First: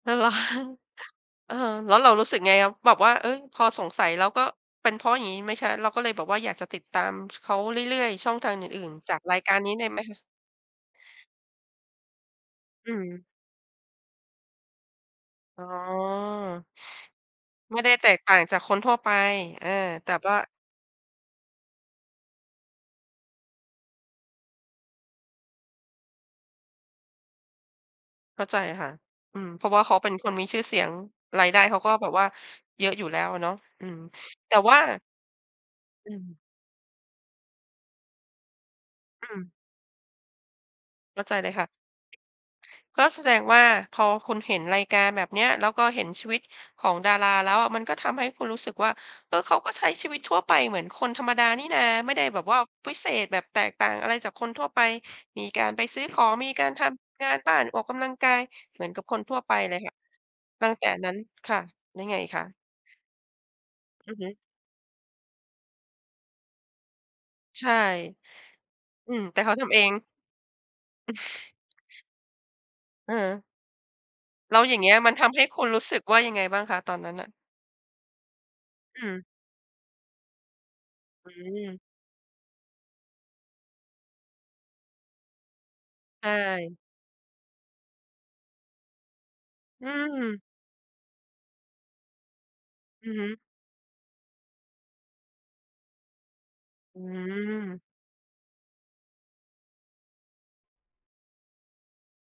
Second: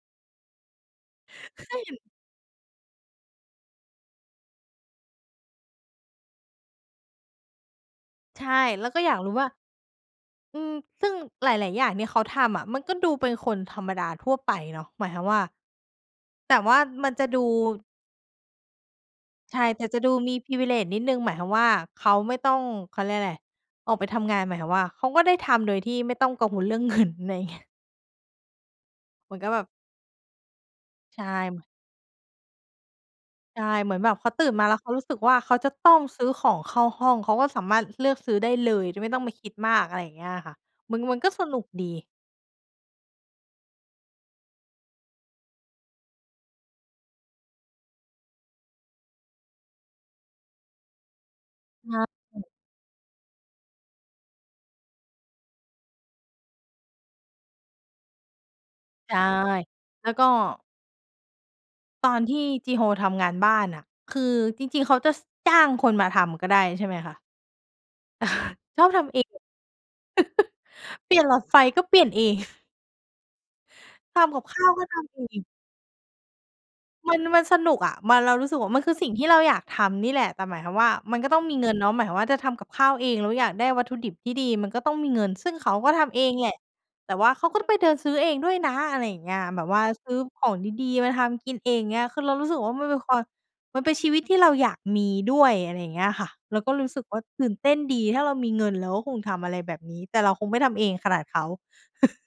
อ้าว เหรอคะ เออ เคยเแห็ล้วน เรารู้สึกไง แบบว่า เอ๊ย พอสงสัยแล้วก็เป็นเพราะอย่างงี้ไหม ช เราก็เลยแบบอยากจะติดตาม ช เขาเรื่อย ๆ ช่องใชทาง่ อืแ่ล้น วก็ๆ จอยาากกรูร้ายว่า การนี้ในไหมคะ? อืม ซึ่งหลาย ๆ อย่างที่เขาทำอะ มันอืก็ดูม เป็นคนธรรมดาทั่วไปเนาะ หมายความว่า อ๋แต่อ ว่ามันจะดู ไม่ได้แตกต่างจากคนทั่วไป ใชเอ่ อ แต่จะแตดู่วม่ี า Privilege นิดหนึ่ง หมายความว่าเขาไม่ต้อง เขาเรียกอะไร ออกไปทำงาน หมายถึงว่าเขาก็ได้ทำโดยที่ไม่ต้องกังวลเรื่อง เงิน อะไรอย่างเงี้ย เข้าใจค่ะ เหมือือนกม ับแเบพบ ราะว่าเขาเป็นคนมีชื่อเสียง ใช่ รายได้ม เขาก็แบบว่าเยอะอยู่แล้วอะเนาะ ใช่ อืเหมืม อนแบบเขาตื่แตน่มา แวล่้า วเขารู้สึกว่าเขาจะต้องอืซื้อม ของเข้าห้อง เขาก็สามารถเลือกซื้อได้เลยโดยไม่ต้องอไปืคิม ดมาก อะไรอย่างเงี้ยอะค่ะ มัน มัเนข้าก็ใจสเลยนุค่กะ ดี ก็แสดงว่าพอคุณเห็นรายการแบบเนี้ย แล้วก็เห็นชีวิตของดาราแล้วอะ มันก็ทำให้คุณรู้สึกว่า เออ เขาก็ใช้ชีวิตทั่วไปเหมือนคนธรรมดานี่นา ใไม่ได้ชแบ่ บว่าวิเศษ แบบแตกต่างอะไรจากคนทั่วไป มีการไปซื้อ ของ มีการทำงานบ้าน ออกกำลังกาย เหมือนกับใชค่ นทั่วไปเลยค่ะ แล้วก็ ตั้งแต่นั้น ค่ะ แล้วตไองนอีกทคี่ะ? จีโฮทำงานบ้านน่ะ อืคอฮืึ อจริง ๆ เขาจะ ส จ้างคนมาทำก็ได้ ใช่ไหมคะ? ใช่ เออ ชอบทอืำเอม ง แต่เขาทำเอง อ เปลี่ยนหลอดไฟก็เปลี่ยนเอง เออ ทำกับแขล้้วาวอย่กาง็เงีท้ยมัำนเอทำใหง ้คุณรู้สึกว่ายังไงบ้างคะ? ตอนนัมั้นน น่ะ มันสนุกอะ มัน เรารู้สึกว่ามันคืออืสิ่งทม ี่เราอยากทำนี่แหละ แต่หมายความว่ามันอก็ืต้องมีเงินม เนาะ หมายความว่าจะทำกับข้าวเอง แล้วอยากได้วัตถุดิบที่ดีก็ต้องมีเงิน ซึ่งเขาก็ทำเใอชงแหละ ่ แต่ว่าเขาก็ไปเดินซื้อเองด้วยนะ อะไรอย่างเงี้ย แบบว่าอืซื้อขม องดี ๆ มาทำกินเอง อย่างเงี้ย คือเรารู้สึกว่ามันเป็นอืคอวาฮม ึ มันเป็นชีวิตที่เราอยากมีด้วย อะไรอย่างเงี้ยค่ะ เราก็รู้อสึืกว่าตื่นเต้นอ ดี ถ้าเรามีเงินเราก็คงทำอะไรแบบนี้ แต่เราคงไม่ทำเองขนาดเขา